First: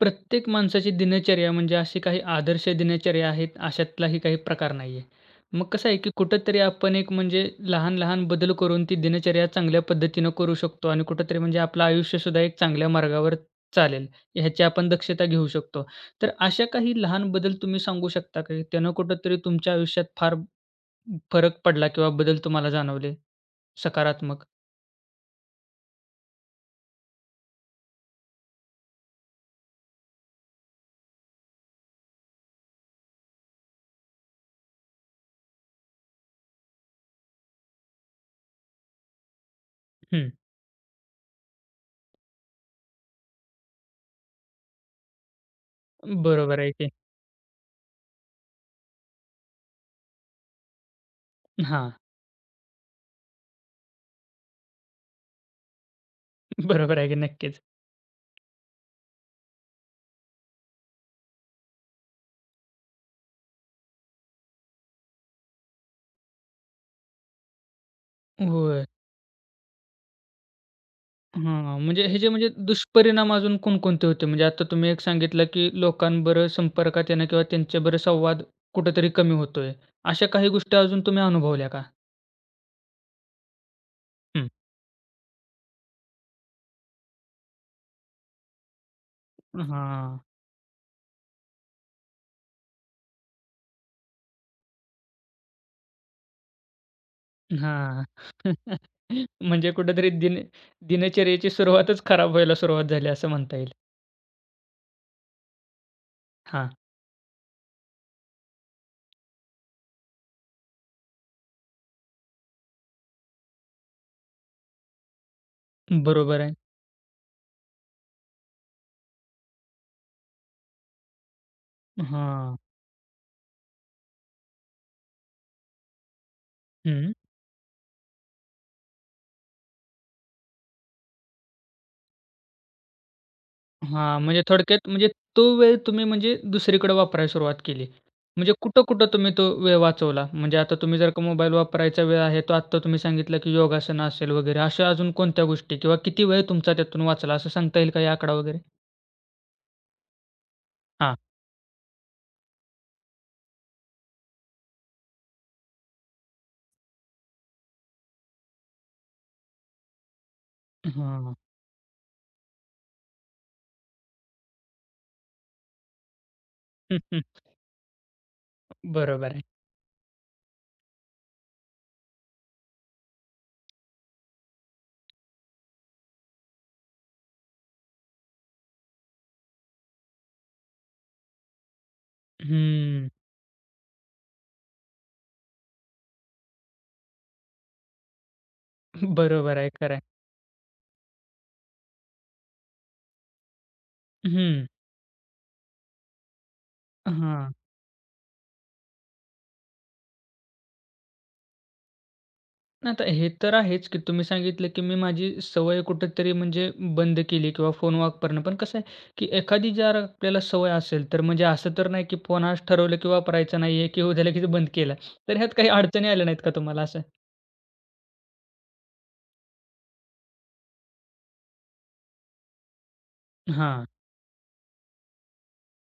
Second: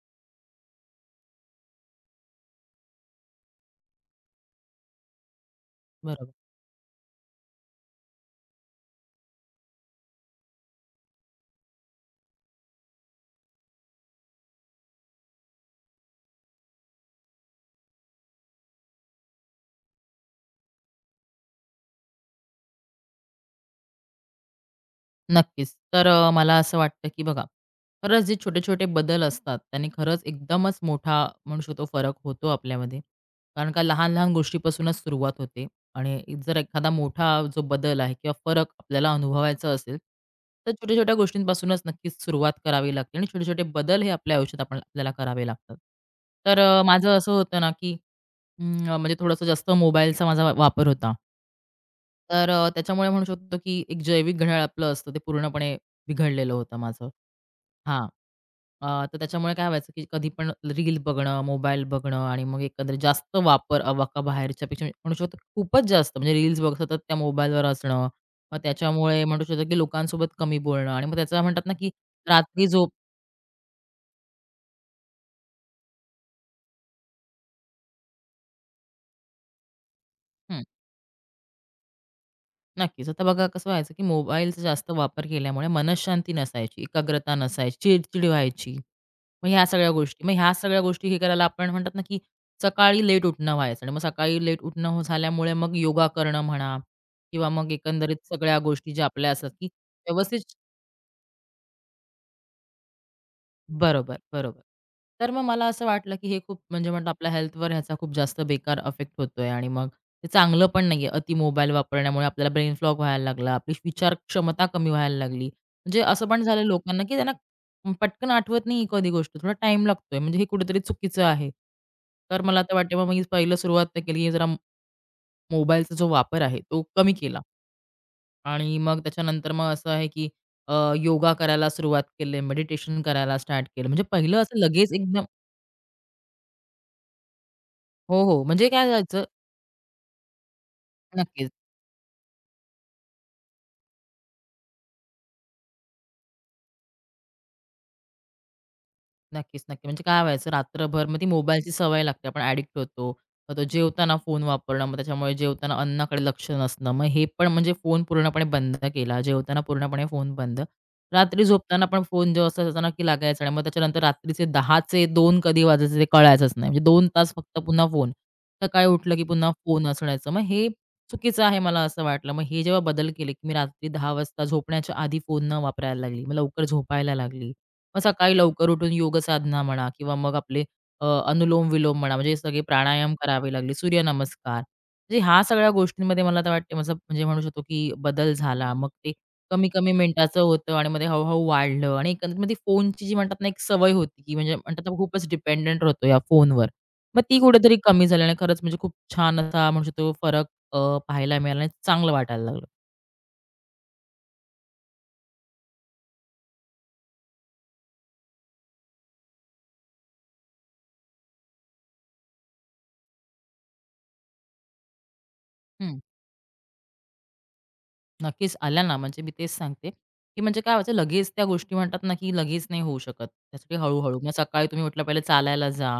प्रत्येक माणसाची दिनचर्या म्हणजे अशी काही आदर्श दिनचर्या आहेत, अशातलाही काही प्रकार नाहीये. मग कसं आहे, की बरोबर. कुठेतरी आपण एक म्हणजे लहान-लहान बदल करून ती दिनचर्या चांगल्या पद्धतीनं करू शकतो आणि कुठेतरी म्हणजे आपलं आयुष्यसुद्धा एक चांगल्या मार्गावर चालेल, ह्याची आपण दक्षता घेऊ शकतो. तर अशा काही लहान बदल तुम्ही सांगू शकता का, की त्यानं कुठेतरी तुमच्या आयुष्यात फार फरक पडला किंवा बदल तुम्हाला जाणवले सकारात्मक? नक्कीच. तर मला असं वाटतं, की बघा, खरंच जे छोटे-छोटे बदल असतात, त्यांनी खरंच एकदमच मोठा म्हणू शकतो फरक होतो आपल्यामध्ये. कारण का लहान-लहान गोष्टीपासूनच सुरुवात होते आणि जर एखादा मोठा जो बदल आहे किंवा फरक आपल्याला अनुभवायचा असेल, हं. तर छोट्या-छोट्या गोष्टींपासूनच नक्कीच सुरुवात करावी लागते आणि छोटे-छोटे बदल हे आपल्या आयुष्यात आपण आपल्याला करावे लागतात. तर बरोबर आहे की. माझं असं होतं ना, की म्हणजे थोडंसं जास्त मोबाईलचा माझा वापर होता. हां. तर त्याच्यामुळे म्हणू शकतो की एक जैविक घड्याळ आपलं असतं ते पूर्णपणे बिघडलेलं होतं बरोबर माझं. आहे की. नक्कीच. हां. अ, तर त्याच्यामुळे काय व्हायचं की कधी पण रील बघणं, मोबाईल बघणं आणि मग एकंदरीत जास्त वापर अवाका बाहेरच्यापेक्षा म्हणू शकतो खूपच जास्त म्हणजे रील्स बघत सतत त्या मोबाईलवर असणं. मग होय. त्याच्यामुळे म्हणू शकतो की लोकांसोबत कमी बोलणं आणि मग त्याचं म्हणतात ना हां, की म्हणजे हे जे म्हणजे रात्री झोप. दुष्परिणाम अजून कोणकोणते होते? म्हणजे आता तुम्ही एक सांगितलं, की लोकांबरोबर संपर्कात येणं किंवा त्यांच्याबरोबर संवाद कुठेतरी कमी होतोय. अशा काही हं. गोष्टी अजून तुम्ही अनुभवल्या का? नक्कीच. आता बघा कसं व्हायचं की हं. मोबाईलचा जास्त वापर केल्यामुळे मनःशांती नसायची, एकाग्रता नसायची, चिडचिड व्हायची. मग ह्या सगळ्या हां, गोष्टी मग ह्या सगळ्या गोष्टी हे करायला आपण म्हणतात ना, की सकाळी लेट उठणं व्हायचं आणि मग सकाळी लेट उठणं हो झाल्यामुळे मग योगा करणं म्हणा किंवा मग हां. एकंदरीत सगळ्या गोष्टी ज्या आपल्या असतात, की म्हणजे कुठेतरी व्यवस्थित. दिनचर्येची सुरुवातच खराब व्हायला सुरुवात झाली असं म्हणता येईल. बरोबर, बरोबर. तर मग मला असं वाटलं, की हे खूप हां, म्हणजे म्हटलं आपल्या हेल्थवर ह्याचा खूप जास्त बेकार इफेक्ट होतोय आणि मग ते चांगलं पण नाहीये. अति मोबाईल वापरण्यामुळे आपल्याला ब्रेन फ्लॉग व्हायला लागला. आपली विचार क्षमता कमी व्हायला लागली. म्हणजे असं बरोबर पण आहे. झालं लोकांना, की त्यांना पटकन आठवत नाही एखादी गोष्ट. थोडा टाईम लागतोय. म्हणजे हे कुठेतरी चुकीचं आहे. तर हां, मला तर वाटते मग मी पहिलं सुरुवात तर केली, की जरा मोबाईलचा जो वापर आहे तो कमी हं. केला. आणि मग त्याच्यानंतर मग असं आहे की अ, योगा करायला सुरुवात केली, मेडिटेशन करायला स्टार्ट केलं. म्हणजे हां, पहिलं म्हणजे असं थोडक्यात लगेच म्हणजे एकदम तो वेळ तुम्ही म्हणजे दुसरीकडे वापरायला सुरुवात केली. हो, हो. म्हणजे म्हणजे काय कुठं-कुठं व्हायचं तुम्ही तो वेळ वाचवला? म्हणजे आता तुम्ही जर का नक्कीच. मोबाईल वापरायचा वेळ आहे, तो आत्ता तुम्ही सांगितलं की योगासनं असेल वगैरे, अशा अजून कोणत्या गोष्टी किंवा किती वेळ तुमचा त्यातून वाचला असं सांगता येईल काही आकडा वगैरे? नक्कीच, नक्की. म्हणजे काय व्हायचं रात्रभर हां, मग ती मोबाईलची सवय लागते. आपण ॲडिक्ट होतो. मग तो जेवताना फोन वापरणं, मग त्याच्यामुळे जेवताना अन्नाकडे लक्ष नसणं. मग हे पण म्हणजे फोन पूर्णपणे बंद केला. जेवताना पूर्णपणे फोन बंद. हां. रात्री झोपताना पण फोन जो असायचा ना, की लागायचा आणि मग त्याच्यानंतर रात्रीचे 10चे 2 कधी वाजायचे ते कळायचंच नाही. म्हणजे 2 तास फक्त पुन्हा फोन. सकाळी उठलं की बरोबर आहे. पुन्हा फोन असण्याचं. मग हे चुकीचं आहे मला असं वाटलं. मग हे जेव्हा बदल केले, की मी रात्री 10 वाजता झोपण्याच्या आधी फोन न वापरायला लागली. मग लवकर झोपायला लागली. मग सकाळी लवकर उठून योगसाधना म्हणा किंवा मग आपले अनुलोम-विलोम म्हणा, म्हणजे सगळे हम्म. प्राणायाम करावे लागले, सूर्यनमस्कार. म्हणजे ह्या सगळ्या गोष्टींमध्ये मला तर वाटते माझा म्हणजे म्हणू शकतो की बदल झाला. मग ते बरोबर आहे, कमी-कमी खरं आहे. मिनिटाचं होतं आणि मग ते हळू वाढलं आणि एकंदरीत मग फोनची जी म्हणतात ना एक सवय होती, की म्हणजे हं. म्हणतात ना खूपच डिपेंडंट होतो या फोनवर. मग ती हां. कुठेतरी कमी झाली आणि खरंच म्हणजे खूप छान असा म्हणू शकतो फरक अ, पाहायला मिळाला आणि चांगलं वाटायला लागलं. नाही, आता हे तर आहेच, की तुम्ही सांगितलं, की मी माझी सवय कुठेतरी म्हणजे बंद केली किंवा फोन वापरणं. पण कसं आहे, की एखादी जर आपल्याला सवय असेल, तर म्हणजे असं तर नाही, की फोन आज ठरवलं, की वापरायचा नाहीये, की उद्या लगेच बंद केला. तर ह्यात काही हं. अडचणी आल्या नाहीत का तुम्हाला असं? नक्कीच आल्या ना, म्हणजे मी तेच सांगते, की म्हणजे काय व्हायचं लगेच त्या गोष्टी म्हणतात ना, की लगेच नाही होऊ शकत. त्यासाठी हां. हळू-हळू मग सकाळी तुम्ही उठला पहिले चालायला जा.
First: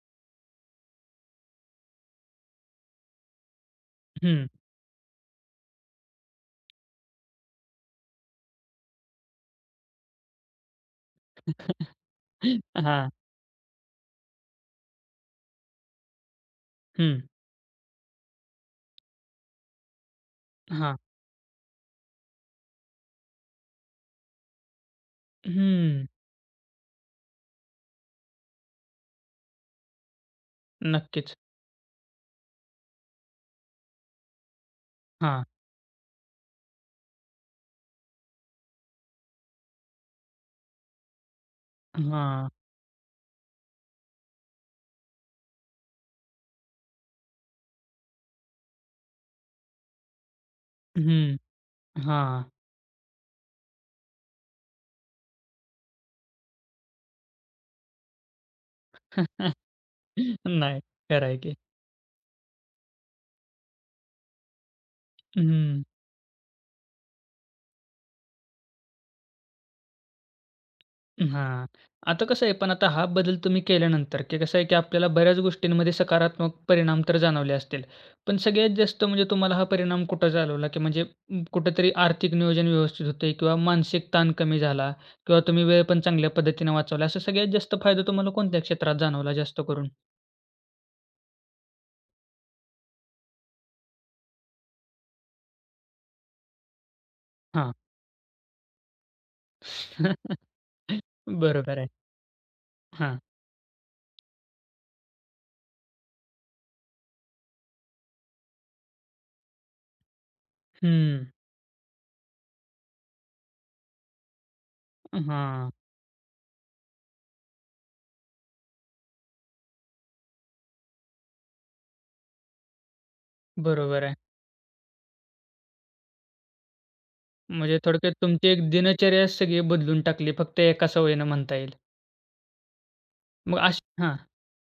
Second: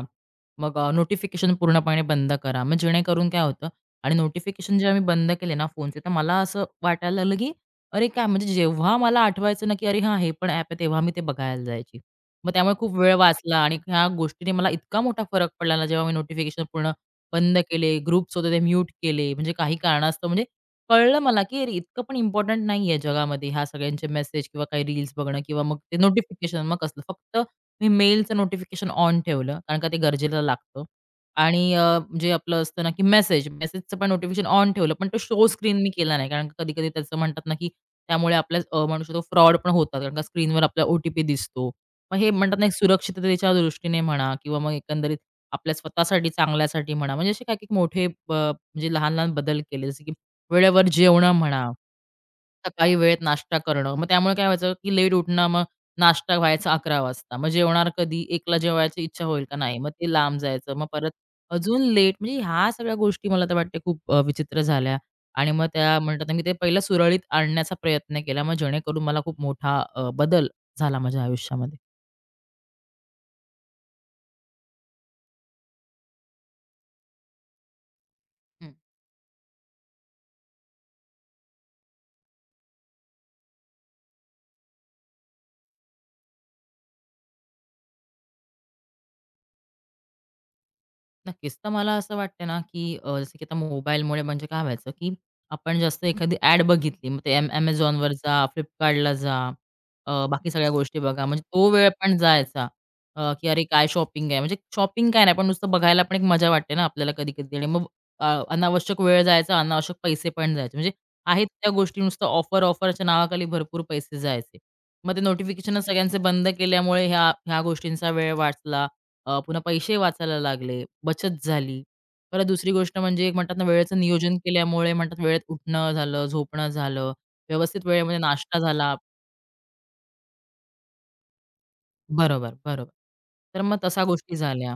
मग नोटिफिकेशन पूर्णपणे बंद करा. मग जेणेकरून काय होतं आणि हं. नोटिफिकेशन जेव्हा मी बंद केले ना फोनचे, तर मला असं वाटायला लागलं, की अरे काय म्हणजे जेव्हा मला आठवायचं ना, की अरे हां, हे पण ॲप आहे, तेव्हा मी ते बघायला जायची. मग त्यामुळे खूप हां. वेळ वाचला आणि ह्या गोष्टीने मला इतका मोठा फरक पडला ना, जेव्हा मी नोटिफिकेशन पूर्ण हं. बंद केले, ग्रुप्स होते ते म्यूट केले, म्हणजे काही कारणास्तव म्हणजे हां. कळलं मला, की अरे इतकं पण इम्पोर्टंट नाहीये जगामध्ये ह्या सगळ्यांचे मेसेज किंवा काही रील्स बघणं किंवा मग ते हं. नोटिफिकेशन मग कसलं. फक्त मी मेलचं नोटिफिकेशन ऑन ठेवलं, कारण का ते गरजेला लागतं नक्कीच. आणि जे आपलं असतं ना, की मेसेज, मेसेजचं पण नोटिफिकेशन ऑन ठेवलं, पण तो हां. शो स्क्रीन मी केला नाही. कारण कधी-कधी त्याचं म्हणतात ना, की त्यामुळे आपल्या म्हणू शकतो फ्रॉड पण होतात. कारण का स्क्रीनवर आपला ओ दिसतो. मग हे हां. म्हणतात ना, एक सुरक्षिततेच्या दृष्टीने म्हणा किंवा मग एकंदरीत आपल्या स्वतःसाठी, चांगल्यासाठी म्हणा, म्हणजे असे काही-काही मोठे म्हणजे लहान-लहान बदल केले. जसं की वेळेवर जेवणं हं. म्हणा, हां. सकाळी वेळेत नाश्ता करणं. मग त्यामुळे काय व्हायचं, की लेट उठणं, मग नाश्ता व्हायचा 11:00 वाजता. मग जेवणार कधी? 1:00ला जेवायची इच्छा होईल का? नाही. मग ते लांब जायचं. नाही. मग परत खरं आहे की. अजून लेट. म्हणजे ह्या सगळ्या गोष्टी मला तर वाटते खूप विचित्र झाल्या आणि मग हं. त्या म्हणतात ना, मी ते पहिलं सुरळीत आणण्याचा प्रयत्न केला. मग जेणेकरून मला खूप मोठा बदल झाला माझ्या हां. आयुष्यामध्ये. आता कसं आहे, पण आता हा बदल तुम्ही केल्यानंतर, की कसं आहे, की आपल्याला बऱ्याच गोष्टींमध्ये सकारात्मक परिणाम तर जाणवले असतील. पण सगळ्यात जास्त म्हणजे तुम्हाला हा परिणाम कुठं जाणवला, की म्हणजे कुठेतरी आर्थिक नियोजन व्यवस्थित होते किंवा मानसिक ताण कमी झाला किंवा तुम्ही वेळ पण चांगल्या पद्धतीने वाचवला. असा सगळ्यात जास्त फायदा तुम्हाला कोणत्या क्षेत्रात जाणवला जास्त करून? नक्कीच. तर मला असं वाटतं ना, की जसं की आता मोबाईलमुळे म्हणजे काय व्हायचं, की आपण जास्त एखादी ॲड बघितली, मग ते हां. Amazonवर जा, Flipkartला जा, बाकी सगळ्या गोष्टी बघा. म्हणजे तो बरोबर आहे. वेळ पण जायचा, हां. की अरे काय शॉपिंग आहे. म्हणजे शॉपिंग काय नाही, पण नुसतं बघायला पण एक मजा वाटते ना आपल्याला कधी-कधी आणि मग अ, अनावश्यक वेळ जायचा, अनावश्यक पैसे पण जायचे. म्हणजे हं. आहेत त्या गोष्टी नुसतं ऑफर-ऑफरच्या नावाखाली भरपूर पैसे जायचे. मग ते हां. नोटिफिकेशन सगळ्यांचे बंद केल्यामुळे ह्या ह्या गोष्टींचा वेळ वाचला. पुन्हा पैसे वाचायला लागले, बचत झाली. परत दुसरी गोष्ट म्हणजे एक म्हणतात ना, वेळेचं बरोबर आहे. नियोजन केल्यामुळे म्हणतात वेळेत उठणं झालं, झोपणं झालं, म्हणजे व्यवस्थित थोडक्यात वेळेमध्ये तुमची नाश्ता एक झाला. दिनचर्याच सगळी बदलून टाकली फक्त एका सवयीनं म्हणता येईल. बरोबर, बरोबर. मग तर मग अशी तशा हां. गोष्टी झाल्या.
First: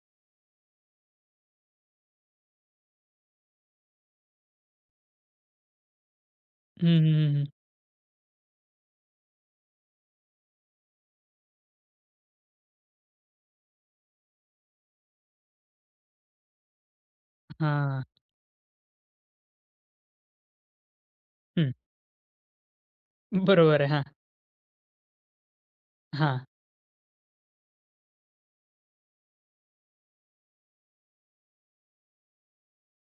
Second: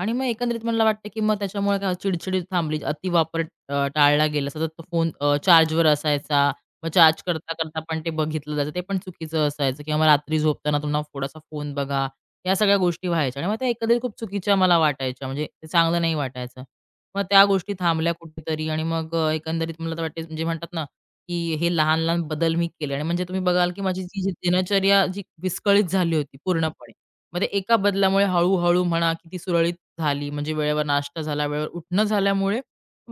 आणि मग एकंदरीत मला वाटतं, की मग त्याच्यामुळे काय चिडचिड थांबली. अतिवापर टाळला गेला. सतत तो फोन चार्जवर असायचा. हं, मग हं, चार्ज हं. करता-करता पण ते बघितलं जायचं. ते पण चुकीचं असायचं किंवा मग रात्री झोपताना तुम्हाला थोडासा फोन बघा. या सगळ्या गोष्टी व्हायच्या आणि मग त्या एकंदरीत खूप चुकीच्या मला वाटायच्या. म्हणजे ते चांगलं नाही वाटायचं. मग त्या गोष्टी हां. थांबल्या कुठेतरी आणि मग एकंदरीत मला तर वाटते म्हणजे म्हणतात ना, की हं. हे लहान-लहान बदल मी केले आणि म्हणजे तुम्ही बघाल, की बरोबर आहे. माझी हां, जी जी दिनचर्या जी विस्कळीत झाली होती हां. पूर्णपणे. मग ते एका बदलामुळे हळू म्हणा, की ती सुरळीत झाली म्हणजे वेळेवर नाश्ता झाला, वेळेवर उठणं झाल्यामुळे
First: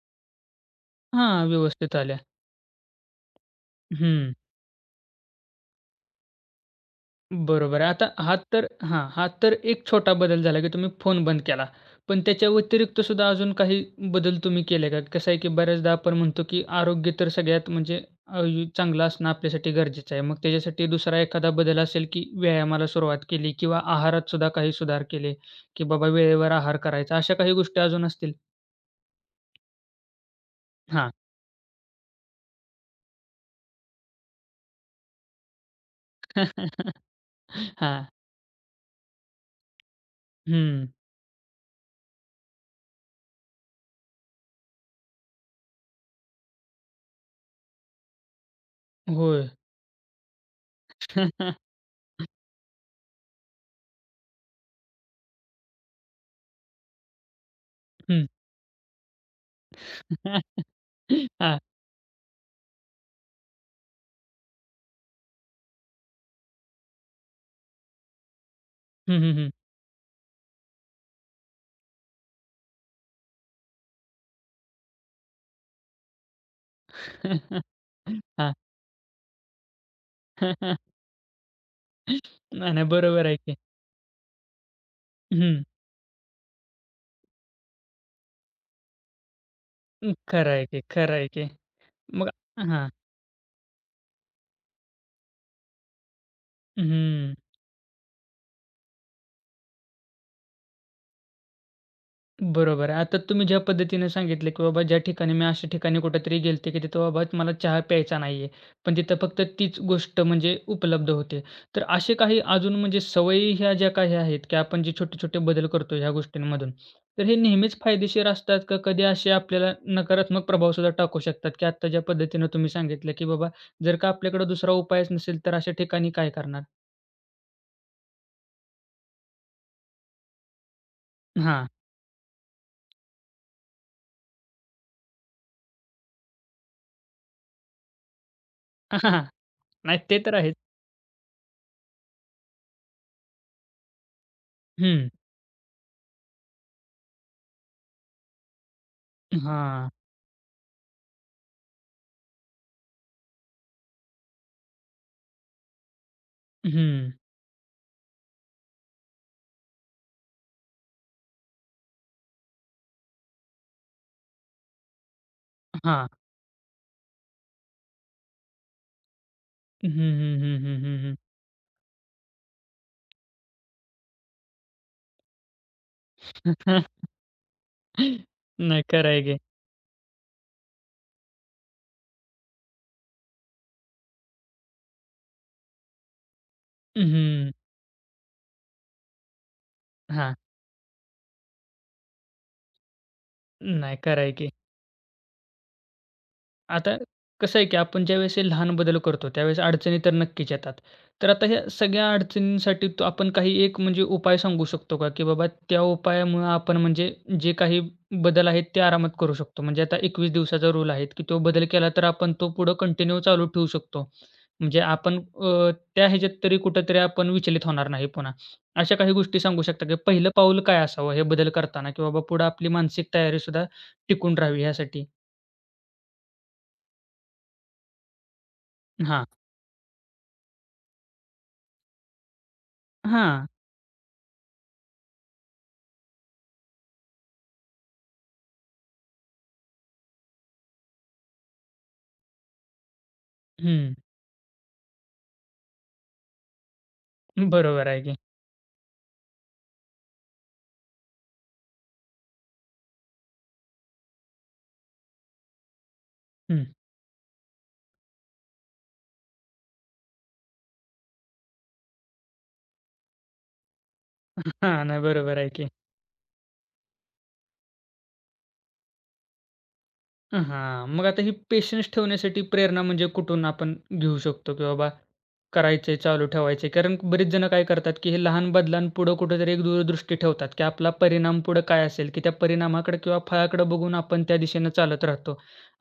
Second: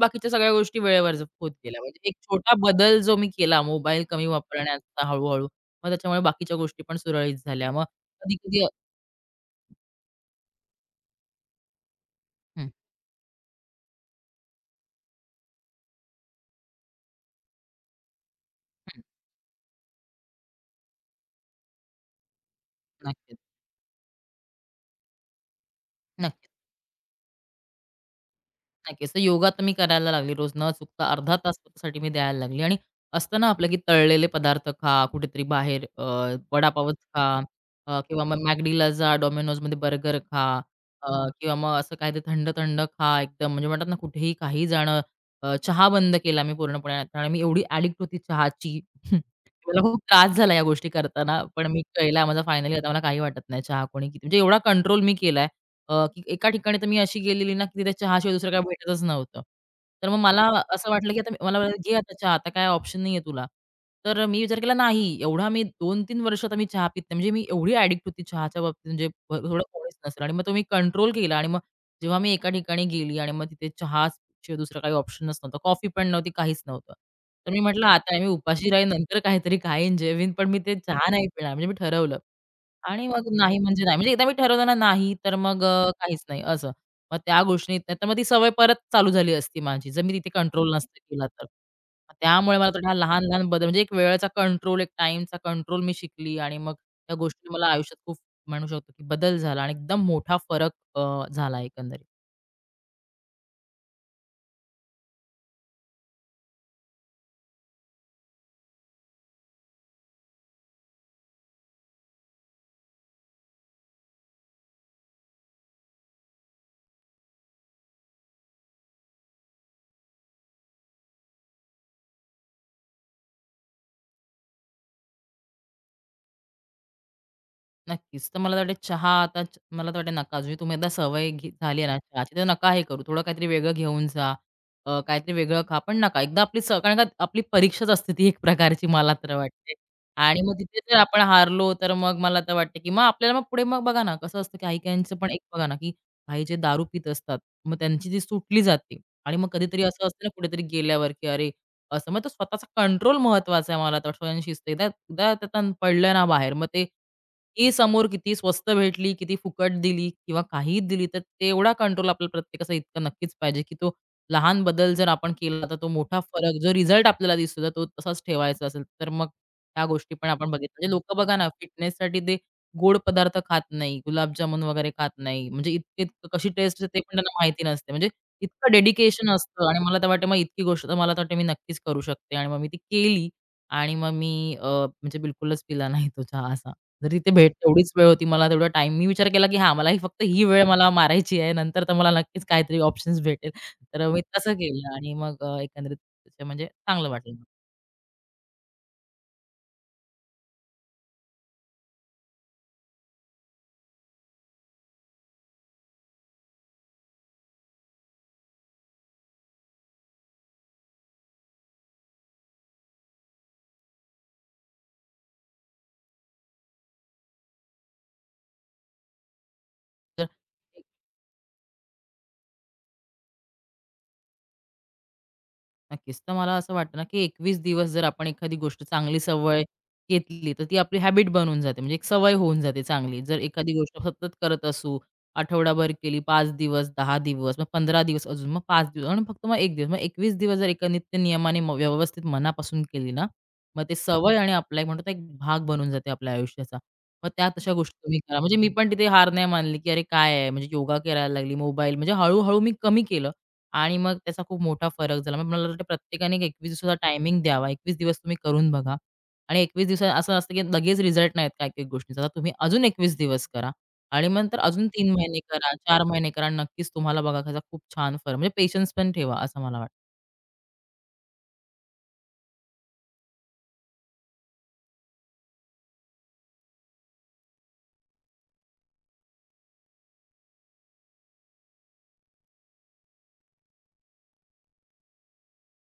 बाकीच्या सगळ्या गोष्टी वेळेवर हां, होत गेल्या. व्यवस्थित म्हणजे एक आल्या. छोटा बदल जो मी केला मोबाईल कमी हं. वापरण्याचा हळू-हळू, मग त्याच्यामुळे बाकीच्या गोष्टी पण सुरळीत झाल्या. बरोबर मग आहे. आता हा कधी-कधी तर हां, हा तर एक छोटा बदल झाला, की तुम्ही फोन बंद केला. पण त्याच्या हं, व्यतिरिक्त सुद्धा अजून काही बदल तुम्ही केले का? कसं आहे, की बऱ्याचदा आपण म्हणतो, की आरोग्य तर सगळ्यात म्हणजे अ, हं. चांगलं असणं आपल्यासाठी गरजेचं आहे. मग त्याच्यासाठी दुसरा एखादा बदल असेल, की व्यायामाला सुरुवात नक्कीच, केली किंवा आहारात सुद्धा काही सुधार केले, की बाबा नक्की. वेळेवर आहार करायचा, अशा काही गोष्टी अजून असतील? नक्कीच. तर योगा तर मी करायला लागली रोज न चुकता हां. अर्धा. हं. तास स्वतःसाठी मी द्यायला लागली आणि असतं ना आपलं, की तळलेले पदार्थ खा, कुठेतरी बाहेर वडापावच खा हां. किंवा मग McDला जा, डोमिनोजमध्ये बर्गर खा हं. अ, किंवा मग असं काहीतरी थंड-थंड खा एकदम. म्हणजे म्हणतात ना कुठेही काही जाणं. चहा बंद केला मी पूर्णपणे. कारण मी एवढी ॲडिक्ट होती चहाची. होय. मला खूप त्रास झाला या गोष्टी करताना. पण मी केला माझा फायनली आता मला काही वाटत नाही चहा कोणी किती म्हणजे एवढा कंट्रोल मी केलाय. की एका ठिकाणी तर मी अशी गेलेली ना, की तिथे हं. चहाशिवाय दुसरं काही भेटतच नव्हतं. तर मग मला असं वाटलं, की आता मला हां. वाटलं, घे आता चहा, आता काय ऑप्शन नाहीये तुला. तर मी विचार केला नाही एवढा मी 2-3 वर्ष आता मी चहा पित नाही. म्हणजे मी एवढी ॲडिक्ट होती चहाच्या बाबतीत म्हणजे हं, हं, हं. थोडं कोणीच नसेल आणि मग तो मी कंट्रोल केला आणि मग जेव्हा मी एका ठिकाणी गेली आणि मग तिथे चहाशिवाय दुसरा काही ऑप्शनच नव्हता. कॉफी पण नव्हती, काहीच नव्हतं. तर मी म्हटलं, "आता मी हां. उपाशी राहीन, नंतर काहीतरी खाईन, जेवीन, पण मी ते चहा नाही पिणार." म्हणजे मी ठरवलं. नाही, नाही. आणि मग बरोबर आहे की. नाही म्हणजे नाही. म्हणजे एकदा मी ठरवलं ना नाही, तर मग हं. काहीच नाही असं. मग त्या गोष्टीत नाहीतर मग ती सवय परत चालू झाली असती माझी, जर मी तिथे खरं आहे कंट्रोल की, नसता खरं केला आहे तर. की. मग मग त्यामुळे मला वाटतं हां. हा लहान-लहान बदल म्हणजे एक वेळेचा कंट्रोल, एक टाईमचा कंट्रोल मी शिकली आणि मग त्या हं. गोष्टी मला आयुष्यात खूप म्हणू शकतो की बदल झाला आणि एकदम मोठा फरक झाला एकंदरीत. बरोबर आहे. आता तुम्ही ज्या पद्धतीने सांगितलं, की बाबा ज्या ठिकाणी मी अशा ठिकाणी कुठेतरी गेलते, की तिथं बाबा मला चहा प्यायचा नाहीये. पण तिथं फक्त तीच गोष्ट म्हणजे उपलब्ध होते. तर असे काही अजून म्हणजे सवयी ह्या ज्या काही आहेत, की आपण जे छोटे-छोटे बदल करतो ह्या गोष्टींमधून, तर हे नेहमीच फायदेशीर असतात का? कधी असे आपल्याला नकारात्मक प्रभावसुद्धा टाकू शकतात, की आत्ता ज्या पद्धतीनं तुम्ही सांगितलं, की बाबा जर का आपल्याकडे दुसरा उपायच नसेल, तर अशा ठिकाणी काय करणार? नक्कीच. तर मला तर वाटतं चहा आता मला तर वाटतं नका. म्हणजे तुम्ही एकदा सवय घे हां. झाली आहे ना चहाची, तर नका हे करू. थोडं काहीतरी वेगळं घेऊन जा. काहीतरी वेगळं खा. पण नका. एकदा आपली कारण का आपली परीक्षाच असते ती एक प्रकारची मला हां, तर वाटते. नाही ते तर आणि मग आहेच. तिथे जर आपण हारलो, तर मग मला तर वाटतं, की मग आपल्याला मग पुढे मग बघा ना, कसं असतं हं. काही-काहींचं पण एक बघा ना, की काही जे दारू पीत असतात, मग त्यांची ती सुटली जाते. आणि मग कधीतरी हां. असं असतं ना कुठेतरी गेल्यावर, की अरे असं. मग तो स्वतःचा कंट्रोल महत्वाचा आहे मला तर वाटतं आणि शिस्त. एकदा एकदा त्यातून पडलं ना बाहेर, मग ते हं. किती समोर किती स्वस्त भेटली, किती फुकट दिली किंवा काहीही दिली, तर तेवढा कंट्रोल आपल्याला प्रत्येकाचा इतका नक्कीच पाहिजे, की तो लहान बदल जर आपण केला, तर तो हां. मोठा फरक जो रिझल्ट आपल्याला दिसतो, तर तो तसाच ठेवायचा असेल, तर मग ह्या हं, गोष्टी पण हं, आपण बघितल्या. हं, म्हणजे हं, लोकं हं, बघा ना, फिटनेससाठी ते गोड पदार्थ खात नाही, गुलाबजामुन वगैरे खात नाही. म्हणजे इतके इतकं कशी टेस्ट हं. ते पण त्यांना माहिती नसते. म्हणजे इतकं नाही, खरं आहे डेडिकेशन की. असतं आणि मला तर वाटतं मग इतकी गोष्ट तर मला तर वाटतं मी नक्कीच करू शकते आणि मग मी ती केली आणि मग मी म्हणजे बिलकुलच पिला नाही तो चहा असा. जर तिथे भेट हं. तेवढीच वेळ होती मला तेवढा टाईम मी विचार केला, की हां, मला ही फक्त हां. ही वेळ मला मारायची आहे. नंतर तर मला नक्कीच काहीतरी ऑप्शन्स भेटेल. नाही, तर मी खरं आहे की. तसं केलं आणि मग एकंदरीत म्हणजे आता चांगलं वाटलं. कसं आहे, की आपण ज्यावेळेस हे लहान बदल करतो, त्यावेळेस अडचणी तर नक्कीच येतात. तर आता ह्या सगळ्या अडचणींसाठी तो आपण काही एक म्हणजे उपाय सांगू शकतो का? की बाबा त्या उपायामुळं आपण म्हणजे जे काही बदल आहेत ते आरामात करू शकतो. म्हणजे आता 21 दिवसाचा रूल आहे, की तो बदल केला तर आपण तो पुढं कंटिन्यू चालू ठेवू शकतो. म्हणजे आपण त्या ह्याच्यात तरी कुठेतरी आपण विचलित होणार नाही पुन्हा. अशा काही गोष्टी सांगू शकता, की तर पहिलं पाऊल काय असावं हे बदल करताना? की बाबा पुढं आपली मानसिक तयारीसुद्धा टिकून राहावी ह्यासाठी? नक्कीच. तर मला असं वाटतं ना, की 21 दिवस जर आपण एखादी गोष्ट चांगली हां. सवय घेतली, तर ती आपली हॅबिट बनून जाते. म्हणजे एक सवय होऊन जाते चांगली. जर हां. एखादी गोष्ट सतत करत असू, आठवडाभर केली, 5 दिवस, दहा दिवस, मग 15 दिवस अजून, मग 5 दिवस आणि फक्त मग 1 दिवस. मग 21 दिवस जर एका नित्य नियमाने व्यवस्थित मनापासून केली ना, मग ते हं, सवय आणि आपला एक म्हणतो ना, एक भाग बनून जाते आपल्या आयुष्याचा. मग त्या तशा बरोबर गोष्टी आहे की. तुम्ही करा. म्हणजे मी पण तिथे हार नाही मानली, की "अरे काय आहे?" म्हणजे योगा करायला लागली, मोबाईल म्हणजे हळू मी कमी केलं. आणि मग त्याचा खूप मोठा फरक झाला. मग मला वाटतं प्रत्येकाने एक हं. 21 दिवसाचा टायमिंग द्यावा. 21 दिवस तुम्ही करून बघा आणि 21 दिवसात असं असतं की लगेच रिझल्ट नाहीत काही-काही गोष्टींचा. तर तुम्ही अजून 21 दिवस करा आणि नंतर हां, अजून नाही 3 महिने बरोबर आहे की. करा, 4 महिने करा. नक्कीच तुम्हाला बघा त्याचा खूप छान फरक म्हणजे पेशन्स पण ठेवा असं मला वाटतं. हां, मग आता ही पेशन्स ठेवण्यासाठी प्रेरणा म्हणजे कुठून आपण घेऊ शकतो, की बाबा करायचंय, चालू ठेवायचंय? कारण बरेच जण काय करतात, की हे लहान बदलांपुढं कुठेतरी एक दूरदृष्टी ठेवतात, की आपला परिणाम पुढं काय असेल, की त्या परिणामाकडे किंवा फळाकडे बघून आपण त्या दिशेनं चालत राहतो.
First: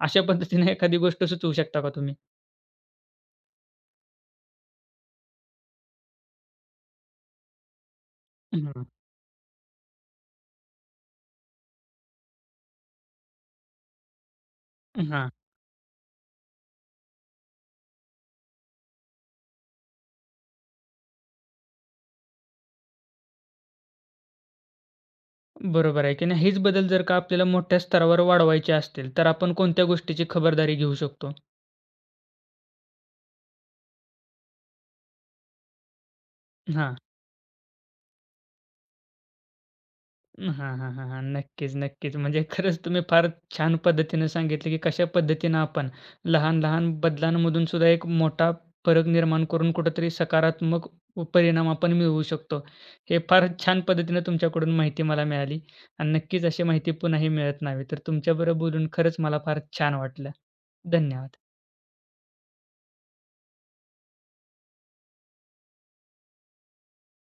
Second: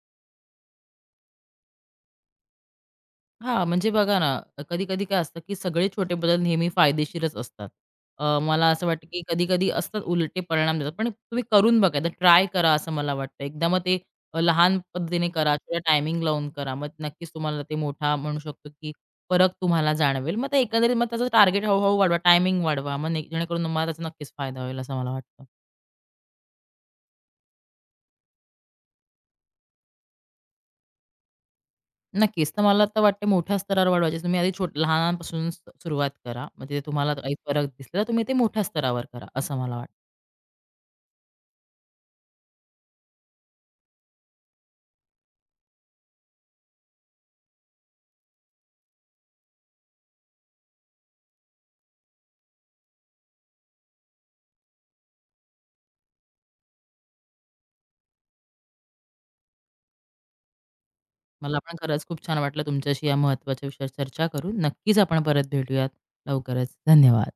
अशा पद्धतीने एखादी गोष्ट सुचवू शकता का तुम्ही? हां, म्हणजे बघा ना, कधी-कधी काय असतं, की सगळे छोटे बदल नेहमी फायदेशीरच असतात. मला हं. असं वाटतं, की कधी-कधी असतात उलटे परिणाम देतात. पण तुम्ही करून बघा, एकदा ट्राय करा असं मला वाटतं. एकदा मग ते लहान पद्धतीने हां, करा किंवा टायमिंग लावून करा. मग नक्कीच तुम्हाला ते मोठा म्हणू शकतो, की फरक तुम्हाला जाणवेल. मग ते एकंदरीत मग त्याचं टार्गेट हळू वाढवा, टायमिंग वाढवा. मग जेणेकरून तुम्हाला त्याचा नक्कीच फायदा होईल असं मला वाटतं. बरोबर आहे की नाही. हेच बदल जर का आपल्याला मोठ्या स्तरावर वाढवायचे असतील, तर आपण कोणत्या गोष्टीची खबरदारी घेऊ शकतो? नक्कीच. तर मला तर वाटते मोठ्या स्तरावर वाढवायचे तुम्ही आधी लहानांपासून सुरुवात करा. म्हणजे हां. तुम्हाला काही फरक दिसला, तुम्ही ते मोठ्या स्तरावर करा, असं मला वाटतं. हां, हां, हां, हां. नक्कीच, नक्कीच. म्हणजे खरंच तुम्ही फार छान पद्धतीनं सांगितलं, की कशा पद्धतीनं आपण लहान-लहान बदलांमधून सुद्धा एक मोठा फरक निर्माण करून कुठेतरी सकारात्मक परिणाम आपण मिळवू शकतो. हे फार छान पद्धतीनं तुमच्याकडून माहिती मला मिळाली आणि नक्कीच अशी माहिती पुन्हाही मिळत नाही. तर तुमच्याबरोबर बोलून खरंच मला फार छान वाटलं. धन्यवाद. मला पण खरंच खूप छान वाटलं तुमच्याशी या महत्त्वाच्या विषयावर चर्चा करून. नक्कीच आपण परत भेटूयात लवकरच. धन्यवाद.